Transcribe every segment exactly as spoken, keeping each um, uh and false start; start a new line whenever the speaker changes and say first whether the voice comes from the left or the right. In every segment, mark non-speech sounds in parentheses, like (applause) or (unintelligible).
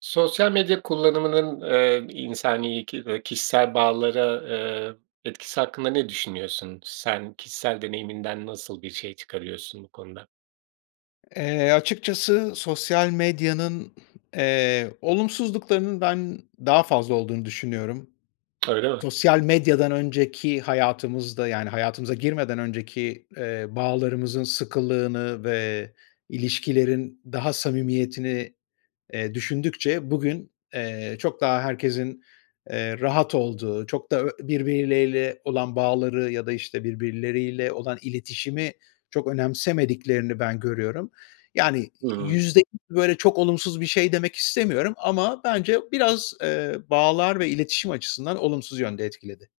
right: Sosyal medya kullanımının, eee, insani ki eee, kişisel bağlara, ııı, etkisi hakkında ne düşünüyorsun? Sen kişisel deneyiminden nasıl bir şey çıkarıyorsun bu konuda?
left: Eee, açıkçası sosyal medyanın, (clears throat) eee, olumsuzluklarının ben daha fazla olduğunu düşünüyorum.
right: Öyle mi?
left: Sosyal medyadan önceki hayatımızda, yani hayatımıza girmeden önceki, eee, bağlarımızın sıkılığını ve ilişkilerin daha samimiyetini, eee, düşündükçe bugün, eee, çok daha herkesin, eee, rahat olduğu, çok da birbiriyle olan bağları ya da, işte, birbirleriyle olan iletişimi çok önemsemediklerini ben görüyorum. Yani
right: Hı hı.
left: yüzde... Böyle çok olumsuz bir şey demek istemiyorum ama bence biraz, eee, bağlar ve iletişim açısından olumsuz yönde etkiledi.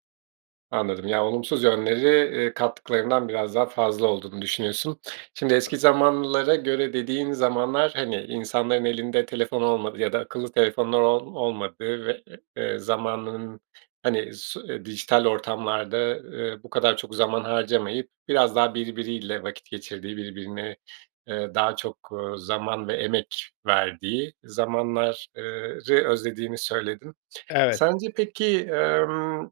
right: Anladım. Ya, olumsuz yönleri, eee, kattıklarından biraz daha fazla olduğunu düşünüyorsun. Şimdi eski zamanlara göre dediğin zamanlar, hani, insanların elinde telefon olmadığı ya da akıllı telefonlar ol olmadığı ve, eee, zamanının, hani, s dijital ortamlarda, eee, bu kadar çok zaman harcamayıp biraz daha birbiriyle vakit geçirdiği, birbirine, eee, daha çok, ııı, zaman ve emek verdiği zamanlar eee, ı özlediğini söyledin.
left: Evet.
right: Sence peki, emm,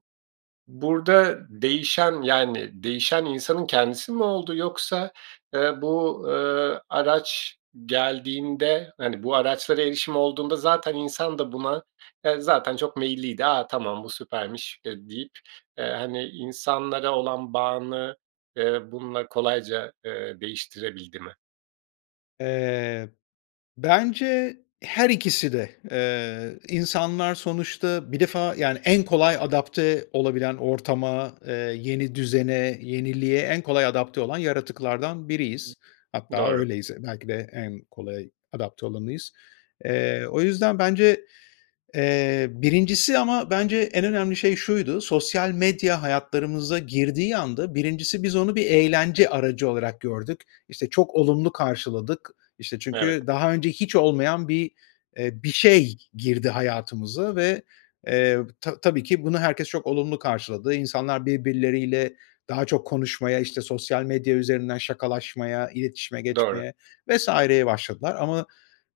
right: burada değişen yani değişen insanın kendisi mi oldu? Yoksa, eee, bu, eee, araç geldiğinde, hani, bu araçlara erişim olduğunda zaten insan da buna yani zaten çok meyilliydi. A, tamam bu süpermiş, ııı, deyip, eee, hani, insanlara olan bağını, eee, bununla kolayca, ııı, değiştirebildi mi?
left: Eee, bence her ikisi de. Eee, insanlar sonuçta bir defa, yani, en kolay adapte olabilen ortama, eee, yeni düzene, yeniliğe en kolay adapte olan yaratıklardan biriyiz. Hatta
right: Doğru.
left: öyleyiz, eee, belki de en kolay adapte olanıyız. Eee, o yüzden bence, eee, birincisi ama bence en önemli şey şuydu, sosyal medya hayatlarımıza girdiği anda birincisi biz onu bir eğlence aracı olarak gördük, işte, çok olumlu karşıladık, işte,
right: Evet.
left: çünkü daha önce hiç olmayan bir, eee, bir şey girdi hayatımıza ve, eee, ta tabii ki bunu herkes çok olumlu karşıladı. İnsanlar birbirleriyle daha çok konuşmaya, işte, sosyal medya üzerinden şakalaşmaya, iletişime
right: Doğru.
left: geçmeye vs. ye başladılar ama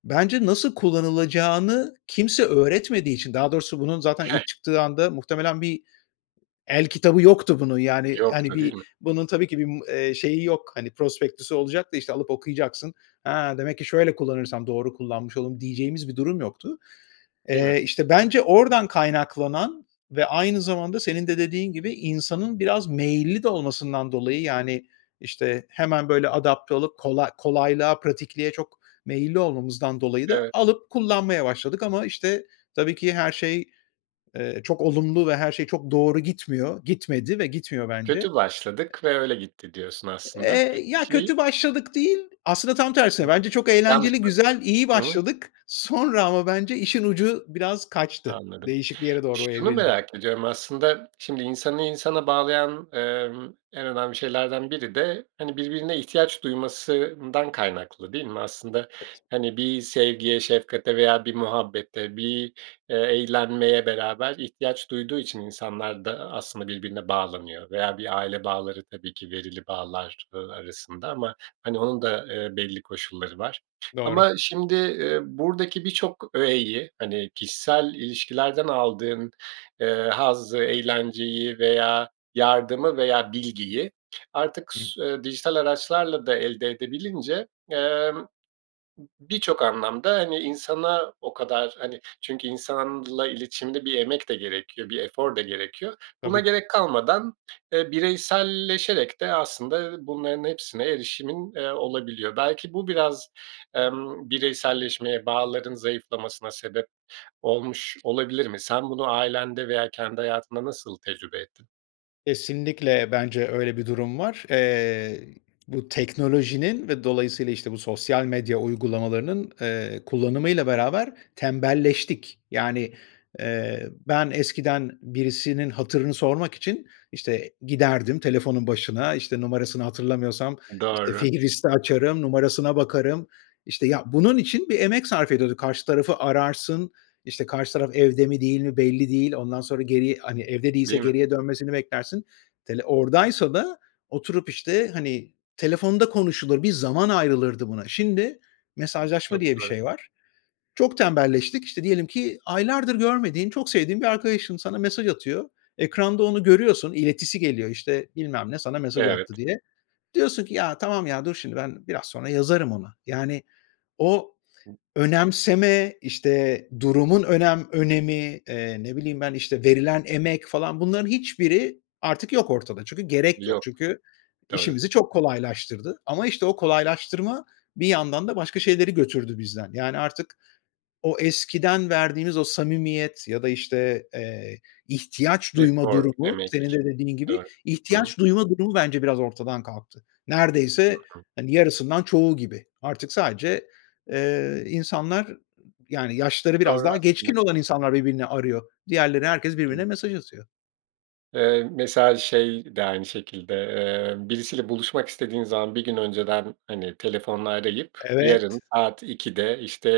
left: bence nasıl kullanılacağını kimse öğretmediği için, daha doğrusu bunun zaten ilk çıktığı anda muhtemelen bir el kitabı yoktu bunun, yani, hani,
right: Yoktu, değil
left: bir
right: mi?
left: bunun tabii ki bir, ım eee, şeyi yok, hani, prospektüsü olacak da işte alıp okuyacaksın, ha demek ki şöyle kullanırsam doğru kullanmış oldum, diyeceğimiz bir durum yoktu.
right: Değil mi?
left: Eee, işte, bence oradan kaynaklanan ve aynı zamanda senin de dediğin gibi insanın biraz meyilli de olmasından dolayı, yani, işte, hemen böyle adapte olup kola kolaylığa, pratikliğe çok meyilli olmamızdan dolayı da
right: Evet.
left: alıp kullanmaya başladık ama, işte, tabii ki her şey, eee, çok olumlu ve her şey çok doğru gitmiyor, gitmedi ve gitmiyor bence.
right: Kötü başladık ve öyle gitti diyorsun aslında
left: Eee, ya kötü
right: (unintelligible)
left: başladık değil, aslında tam
right: Hı
left: tersine
right: hı.
left: bence çok eğlenceli,
right: Yanlıştır.
left: güzel, iyi
right: Hı hı.
left: başladık, sonra ama bence işin ucu biraz kaçtı.
right: Anladım.
left: Değişik bir yere doğru
right: Şunu
left: evrildi.
right: merak ediyorum aslında, şimdi insanı insana bağlayan, emm, en önemli şeylerden biri de, hani, birbirine ihtiyaç duymasından kaynaklı değil mi? Aslında,
left: (unintelligible)
right: hani, bir sevgiye, şefkate veya bir muhabbete bir, eee, eğlenmeye beraber ihtiyaç duyduğu için insanlar da, aslında, birbirine bağlanıyor veya bir aile bağları tabii ki verili bağlar, ııı, arasında ama, hani, onun da, eee, belli koşulları var.
left: Doğru.
right: Ama şimdi, ııı, buradaki birçok öğeyi, hani, kişisel ilişkilerden aldığın, eee, hazzı, eğlenceyi veya yardımı veya bilgiyi artık s dijital araçlarla da elde edebilince, emm, b birçok anlamda, hani, insana o kadar, hani, çünkü insanla iletişimde bir emek de gerekiyor. Bir efor da gerekiyor. Buna
left: Tabii.
right: gerek kalmadan, eee, bireyselleşerek de aslında bunların hepsine erişimin, eee, olabiliyor. Belki bu biraz, emm, bireyselleşmeye, bağların zayıflamasına sebep olmuş olabilir mi? Sen bunu ailende veya kendi hayatında nasıl tecrübe ettin?
left: Kesinlikle, bence öyle bir durum var. Eee, bu teknolojinin ve dolayısıyla, işte, bu sosyal medya uygulamalarının, eee, kullanımıyla beraber tembelleştik. Yani, eee, ben eskiden birisinin hatırını sormak için, işte, giderdim telefonun başına, işte, numarasını hatırlamıyorsam, işte,
right: Doğru.
left: fihristi açarım, numarasına bakarım, işte, ya, bunun için bir emek sarf ediyorduk. Karşı tarafı ararsın, işte, karşı taraf evde mi değil mi belli değil, ondan sonra geriye, hani, evde değilse
right: Değil mi?
left: geriye dönmesini beklersin, hani, oradaysa da oturup işte, hani, telefonda konuşulur bir zaman ayrılırdı buna. şindi "mesajlaşma"
right: Çok
left: diye bir
right: doğru.
left: şey var. Çok tembelleştik. İşte, diyelim ki, aylardır görmediğin, çok sevdiğin bir arkadaşın sana mesaj atıyor. Ekranda onu görüyorsun, iletisi geliyor, işte, "Bilmem ne sana mesaj
right: Evet.
left: attı" diye. Diyorsun ki "Ya, tamam, ya, dur şimdi, ben biraz sonra yazarım ona." Yani o
right: (unintelligible)
left: önemseme, işte, durumun önem önemi, eee, ne bileyim ben, işte, verilen emek falan bunların hiçbiri artık yok ortada. Çünkü gerek yok,
right: Yok.
left: çünkü
right: Doğru.
left: işimizi çok kolaylaştırdı ama, işte, o kolaylaştırma bir yandan da başka şeyleri götürdü bizden. Yani artık o eskiden verdiğimiz o samimiyet ya da, işte, eee, ihtiyaç duyma
right: Efor,
left: durumu,
right: emek.
left: senin de dediğin gibi,
right: Doğru. Hı hı.
left: ihtiyaç duyma durumu bence biraz ortadan kalktı.
right: Hı
left: Neredeyse,
right: hı.
left: hani, yarısından çoğu gibi. Artık sadece, eee, insanlar, yani yaşları biraz
right: Doğru
left: daha
right: aslında.
left: geçkin olan insanlar birbirini arıyor. Diğerleri, herkes birbirine
right: (unintelligible)
left: mesaj atıyor.
right: Eee, mesela şey de aynı şekilde, eee, birisiyle buluşmak istediğin zaman bir gün önceden, hani, telefonla arayıp
left: Evet.
right: "Yarın saat ikide işte,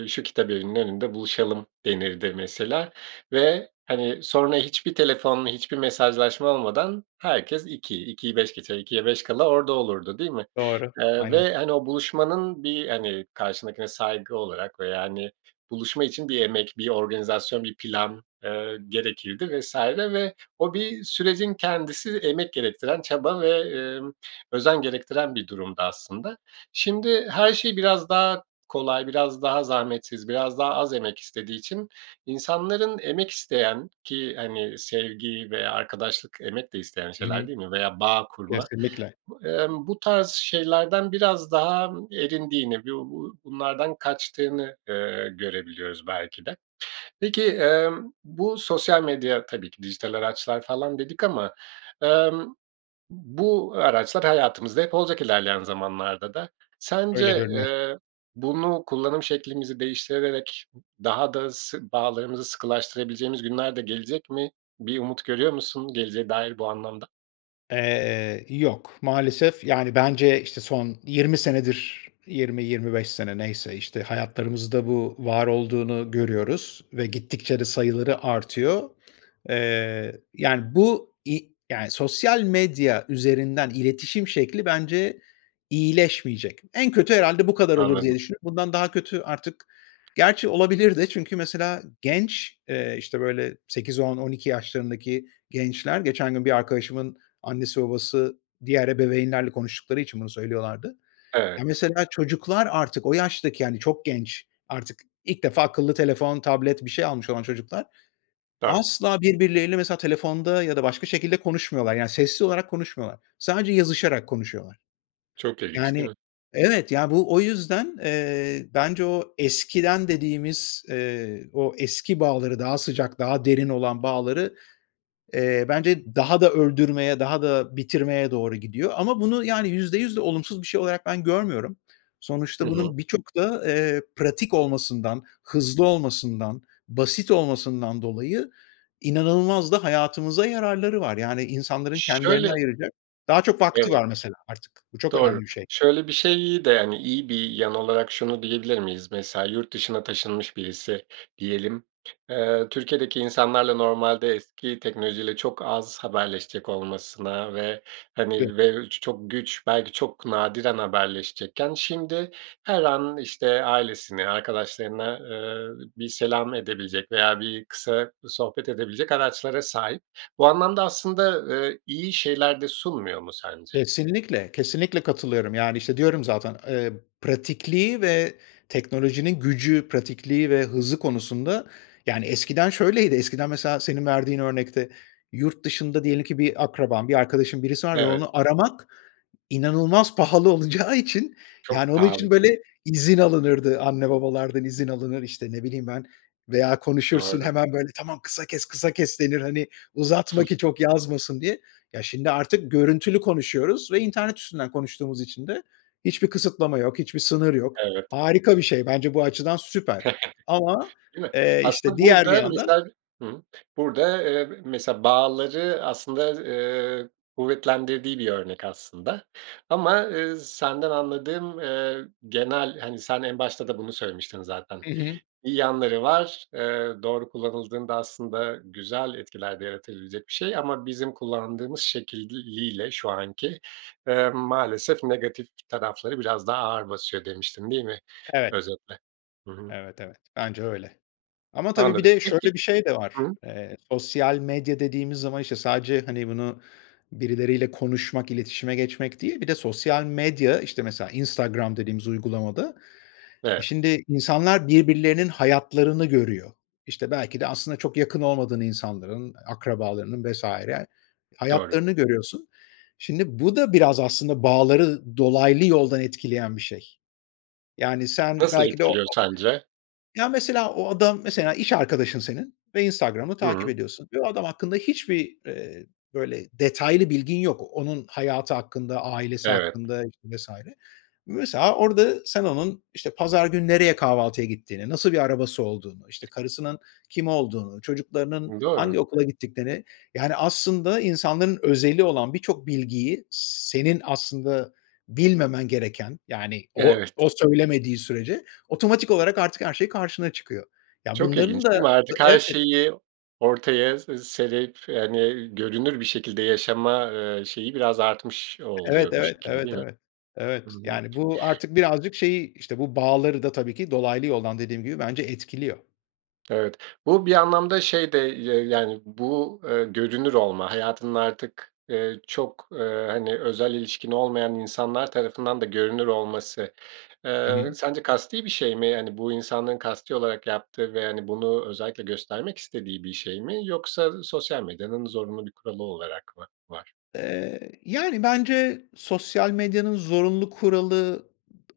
right: ııı, şu kitabevinin önünde buluşalım" denirdi mesela. Ve, hani, sonra hiçbir telefonla hiçbir mesajlaşma olmadan herkes iki, ikiyi beş geçe, ikiye beş kala orada olurdu, değil mi?
left: Doğru,
right: Eee,
left: aynen.
right: ve, hani, o buluşmanın bir, hani, karşındakine saygı olarak veya, hani, buluşma için bir emek, bir organizasyon, bir plan, ııı, gerekirdi vs. Ve o bir sürecin kendisi emek gerektiren, çaba ve, ııı, özen gerektiren bir durumdu aslında. Şimdi her şey biraz daha kolay, biraz daha zahmetsiz, biraz daha az emek istediği için insanların emek isteyen ki, hani, sevgi veya arkadaşlık emek de isteyen
left: Hı
right: şeyler,
left: hı,
right: değil mi? Veya bağ kurma,
left: kesinlikle.
right: ımm, bu tarz şeylerden biraz daha erindiğini, b-bu bunlardan kaçtığını, ııı, görebiliyoruz belki de. Peki, emm, bu sosyal medya tabii ki dijital araçlar falan dedik ama, emm, bu araçlar hayatımızda hep olacak ilerleyen zamanlarda da.
left: Öyle
right: Sence,
left: görünüyor.
right: eee, bunu kullanım şeklimizi değiştirerek daha da sı bağlarımızı sıkılaştırabileceğimiz günler de gelecek mi? Bir umut görüyor musun geleceğe dair bu anlamda?
left: Eee, yok, maalesef. Yani, bence, işte, son yirmi senedir, yirmi yirmi beş sene, neyse işte, hayatlarımızda bu var olduğunu görüyoruz ve gittikçe de sayıları artıyor. Eee, yani, bu i yani, sosyal medya üzerinden iletişim şekli bence iyileşmeyecek. “En kötü herhâlde bu kadar olur.”
right: Anladım.
left: diye düşündük. Bundan daha kötü artık, gerçi, olabilir de. Çünkü, mesela, genç, eee, işte, böyle sekiz on on iki yaşlarındaki gençler geçen gün bir arkadaşımın annesi babası diğer ebeveynlerle konuştukları için bunu söylüyorlardı. Ya,
right: Evet.
left: mesela, çocuklar artık o yaştaki, yani, çok genç, artık ilk defa akıllı telefon, tablet, bir şey almış olan çocuklar
right: Do
left: asla birbirleriyle, mesela, telefonda ya da başka şekilde konuşmuyorlar. Yani, sesli olarak konuşmuyorlar. Sadece yazışarak konuşuyorlar.
right: Çok ilginç
left: Yani,
right: değil mi?
left: evet, ya, bu o yüzden, eee, bence o eskiden dediğimiz, eee, o eski bağları, daha sıcak, daha derin olan bağları, eee, bence daha da öldürmeye, daha da bitirmeye doğru gidiyor ama bunu, yani, yüzde yüz de olumsuz bir şey olarak ben görmüyorum.
right: Hı
left: Sonuçta
right: hı.
left: bunun, birçok da, eee, pratik olmasından, hızlı olmasından, basit olmasından dolayı, inanılmaz da hayatımıza yararları var. Yani, insanların kendilerine
right: Şöyle.
left: ayıracak daha çok vakti
right: Evet.
left: var, mesela, artık. Bu çok önemli
right: Doğru.
left: bir şey.
right: Şöyle bir şeyi de, hani, iyi bir yan olarak şunu diyebilir miyiz? Mesela, yurt dışına taşınmış birisi diyelim. Eee, Türkiye’deki insanlarla, normaldeki teknoloji ile çok az haberleşecek olmasına ve,
left: (unintelligible)
right: hani, belki çok güç, belki çok nadiren haberleşecekken, şimdi her an, işte, ailesini, arkadaşlarına, eee, bir selam edebilecek veya bir kısa sohbet edebilecek araçlara sahip. Bu anlamda, aslında, eee, iyi şeyler de sunmuyor mu sence?
left: Kesinlikle, kesinlikle katılıyorum. Yani, işte, diyorum zaten, eee, pratikliği ve teknolojinin gücü, pratikliği ve hızı konusunda Yani, eskiden şöyleydi: Eskiden mesela, senin verdiğin örnekte, yurt dışında diyelim ki bir akraban, bir arkadaşın, birisi var ve
right: Evet.
left: onu aramak inanılmaz pahalı olacağı için, yani,
right: Çok
left: onun
right: pahalı
left: için
right: değil mi?
left: böyle izin alınırdı, anne babalardan izin alınır, işte, ne bileyim ben veya konuşursun,
right: Doğru.
left: hemen böyle, “Tamam, kısa kes, kısa kes,” denir, hani, "Uzatma ki çok yazmasın." diye. Ya, şimdi artık görüntülü konuşuyoruz ve internet üstünden konuştuğumuz için de hiçbir kısıtlama yok, hiçbir sınır yok.
right: Evet.
left: Harika bir şey. Bence bu açıdan süper ama,
right: (chuckles) Değil mi?
left: eee, işte
right: Aslında,
left: diğer bir
right: burada,
left: yandan
right: mesela, hımm, burada, eee, mesela, bağları aslında, eee, kuvvetlendirdiği bir örnek aslında ama, eee, senden anladığım, eee, genel, hani, sen en başta da bunu söylemiştin zaten.
left: Hı hı.
right: Bir yanları var. Eee, doğru kullanıldığında aslında güzel bir etkiler de yaratabilecek bir şey ama bizim kullandığımız şekliyle, şu anki, eee, maalesef, negatif tarafları biraz daha ağır basıyor, demiştin, değil mi,
left: Evet.
right: özetle? Hı hı.
left: Evet evet, bence öyle ama tabii bir
right: Anladım.
left: de
right: Peki.
left: şöyle bir şey de
right: Hı
left: var.
right: hı.
left: Eee, sosyal medya dediğimiz zaman, işte, sadece, hani, bunu birileriyle konuşmak, iletişime geçmek değil, bir de sosyal medya, işte, mesela, Instagram dediğimiz uygulamada,
right: Evet.
left: şimdi insanlar birbirlerinin hayatlarını görüyor. İşte, belki de aslında çok yakın olmadığın insanların, akrabalarının vs.
right: Doğru.
left: hayatlarını görüyorsun. Şimdi, bu da biraz aslında bağları dolaylı yoldan etkileyen bir şey. Yani, sen
right: Nasıl
left: belki de o
right: etkiliyor
left: o
right: sence?
left: Ya mesela, o adam, mesela, iş arkadaşın senin ve Instagram'ı takip
right: Hımm.
left: ediyorsun ve o adam hakkında hiçbir, eee, böyle detaylı bilgin yok. Onun hayatı hakkında, ailesi
right: Evet.
left: hakkında işte vs. Mesela, orada sen onun, işte, pazar günü nereye kahvaltıya gittiğini, nasıl bir arabası olduğunu, işte, karısının kim olduğunu, çocuklarının
right: Doğru.
left: hangi okula gittiklerine, yani, aslında insanların özeli olan birçok bilgiyi, senin aslında bilmemen gereken, yani, o
right: Evet.
left: o söylemediği sürece, otomatik olarak artık her şey karşına çıkıyor. Ya,
right: Çok ilginç
left: bunların
right: değil
left: da
right: mi? Artık her
left: evet
right: şeyi, ortaya serip, hani, görünür bir şekilde yaşama, eee, şeyi biraz artmış
left: Evet,
right: oluyor bu
left: evet,
right: şekilde,
left: evet, evet,
right: değil mi?
left: evet,
right: Hı
left: evet,
right: hı.
left: yani bu artık birazcık şeyi, işte, bu bağları da, tabii ki dolaylı yoldan, dediğim gibi bence etkiliyor.
right: Evet. Bu bir anlamda şey de ya yani, bu, eee, görünür olma, hayatının artık, eee, çok, eee, hani, özel ilişkin olmayan insanlar tarafından da görünür olması,
left: Hı
right: eee,
left: hı.
right: sence kasti bir şey mi? Yani bu insanların kasti olarak yaptığı ve, hani, bunu özellikle göstermek istediği bir şey mi? Yoksa sosyal medyanın zorunlu bir kuralı olarak mı var?
left: Eee, yani, bence sosyal medyanın zorunlu kuralı ıd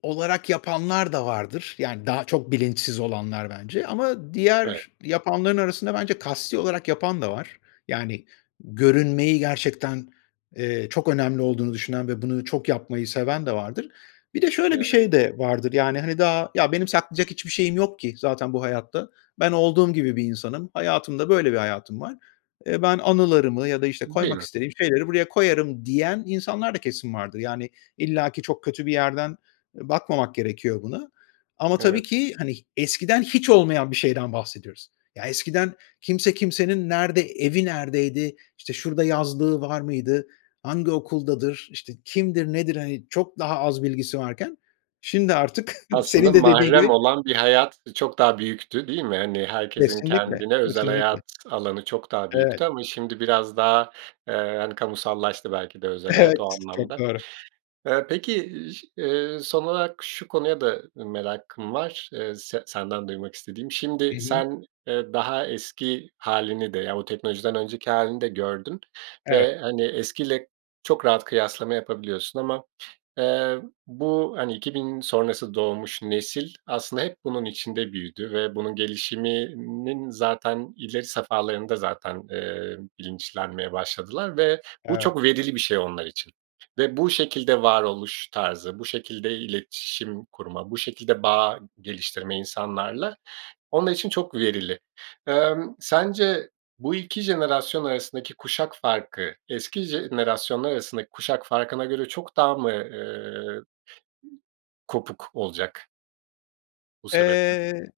left: olarak yapanlar da vardır. Yani daha çok bilinçsiz olanlar bence ama
right: Evet.
left: diğer yapanların arasında bence kasti olarak yapan da var. Yani görünmeyi gerçekten, eee, çok önemli olduğunu düşünen ve bunu çok yapmayı seven de vardır. Bir de şöyle bir
right: Evet.
left: şey de vardır: Yani, hani, daha, "Ya, benim saklayacak hiçbir şeyim yok ki zaten bu hayatta. Ben olduğum gibi bir insanım. Hayatım da böyle bir hayatım var. Ben anılarımı ya da, işte,
right: Değil
left: koymak
right: mi?
left: istediğim şeyleri buraya koyarım." diyen insanlar da kesin vardır. Yani illaki çok kötü bir yerden, eee, bakmamak gerekiyor buna. Ama tabii
right: Evet.
left: ki, hani, eskiden hiç olmayan bir şeyden bahsediyoruz. Ya, eskiden kimse kimsenin nerede evi neredeydi, işte, şurada yazlığı var mıydı, hangi okuldadır, işte, kimdir nedir? Hani, çok daha az bilgisi varken şimdi artık (giggles)
right: Aslında
left: senin de, dediğin
right: mahrem
left: gibi
right: olan bir hayat, ııı, çok daha büyüktü, değil mi? Hani, herkesin
left: Kesinlikle,
right: kendine özel
left: kesinlikle.
right: hayat alanı çok daha
left: Evet.
right: büyüktü ama şimdi biraz daha, eee, hani, kamusallaştı belki de özel hayat
left: Evet,
right: o
left: çok
right: anlamda.
left: doğru.
right: Eee, peki, ş eee, son olarak şu konuya da merakım var, eee, se senden duymak istediğim.
left: Hı
right: Şimdi,
left: hı.
right: sen, eee, daha eski hâlini de, yani o teknolojiden önceki hâlini de gördün
left: Evet.
right: ve, hani, eskiyle çok rahat kıyaslama yapabiliyorsun ama, eee, bu, hani, iki bin sonrası doğmuş nesil aslında hep bunun içinde büyüdü ve bunun gelişiminin zaten ileri safhalarında zaten, eee, bilinçlenmeye başladılar ve bu
left: Evet.
right: çok verili bir şey onlar için ve bu şekilde varoluş tarzı, bu şekilde iletişim kurma, bu şekilde bağ geliştirme insanlarla onlar için çok verili. Emm, sence bu iki jenerasyon arasındaki kuşak farkı, eski jenerasyonlar arasındaki kuşak farkına göre çok daha mı, eee, kopuk olacak bu sebeple?
left: Eee, ı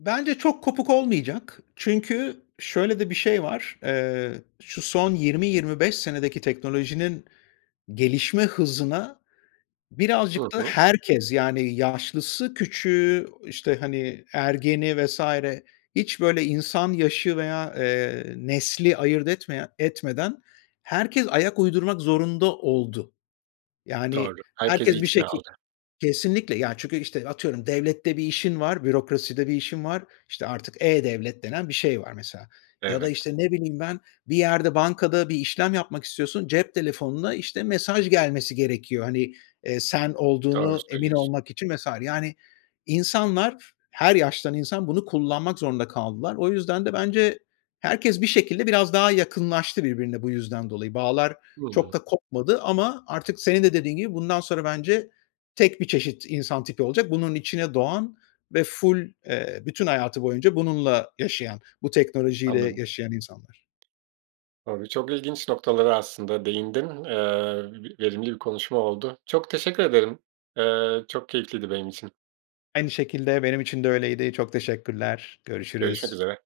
left: bence çok kopuk olmayacak. Çünkü şöyle de bir şey var: Eee, şu son yirmi yirmi beş senedeki teknolojinin gelişme hızına
right: Hı
left: birazcık da
right: hı.
left: herkes, yani yaşlısı, küçüğü, işte, hani, ergeni vs. hiç böyle insan yaşı veya, eee, nesli ayırt etmeyen etmeden herkes ayak uydurmak zorunda oldu. Yani
right: Doğru, herkesi
left: herkes bir şekil
right: (unintelligible)
left: Kesinlikle, yani, çünkü, işte, atıyorum, devlette bir işin var, bürokraside bir işin var, işte artık e-Devlet denen bir şey var mesela. Ya da,
right: Evet.
left: işte, ne bileyim, ben bir yerde bankada bir işlem yapmak istiyorsun. Cep telefonuna, işte, mesaj gelmesi gerekiyor. Hani, eee, sen
right: Doğru
left: olduğunu emin
right: söylüyorsun.
left: olmak için vs. Yani insanlar, her yaştan insan bunu kullanmak zorunda kaldılar. O yüzden de bence herkes bir şekilde biraz daha yakınlaştı birbirine bu yüzden dolayı. Bağlar çok
right: Hımm.
left: da kopmadı ama artık senin de, dediğin gibi, bundan sonra bence tek bir çeşit insan tipi olacak. Bunun içine doğan ve ful, eee, bütün hayatı boyunca bununla yaşayan, bu teknolojiyle
right: Anladım.
left: yaşayan insanlar.
right: Tabii, çok ilginç noktalara aslında değindin, eee, v verimli bir konuşma oldu. Çok teşekkür ederim. Eee, çok keyifliydi benim için.
left: Aynı şekilde, benim için de öyleydi. Çok teşekkürler,
right: Görüşmek
left: görüşürüz.
right: üzere.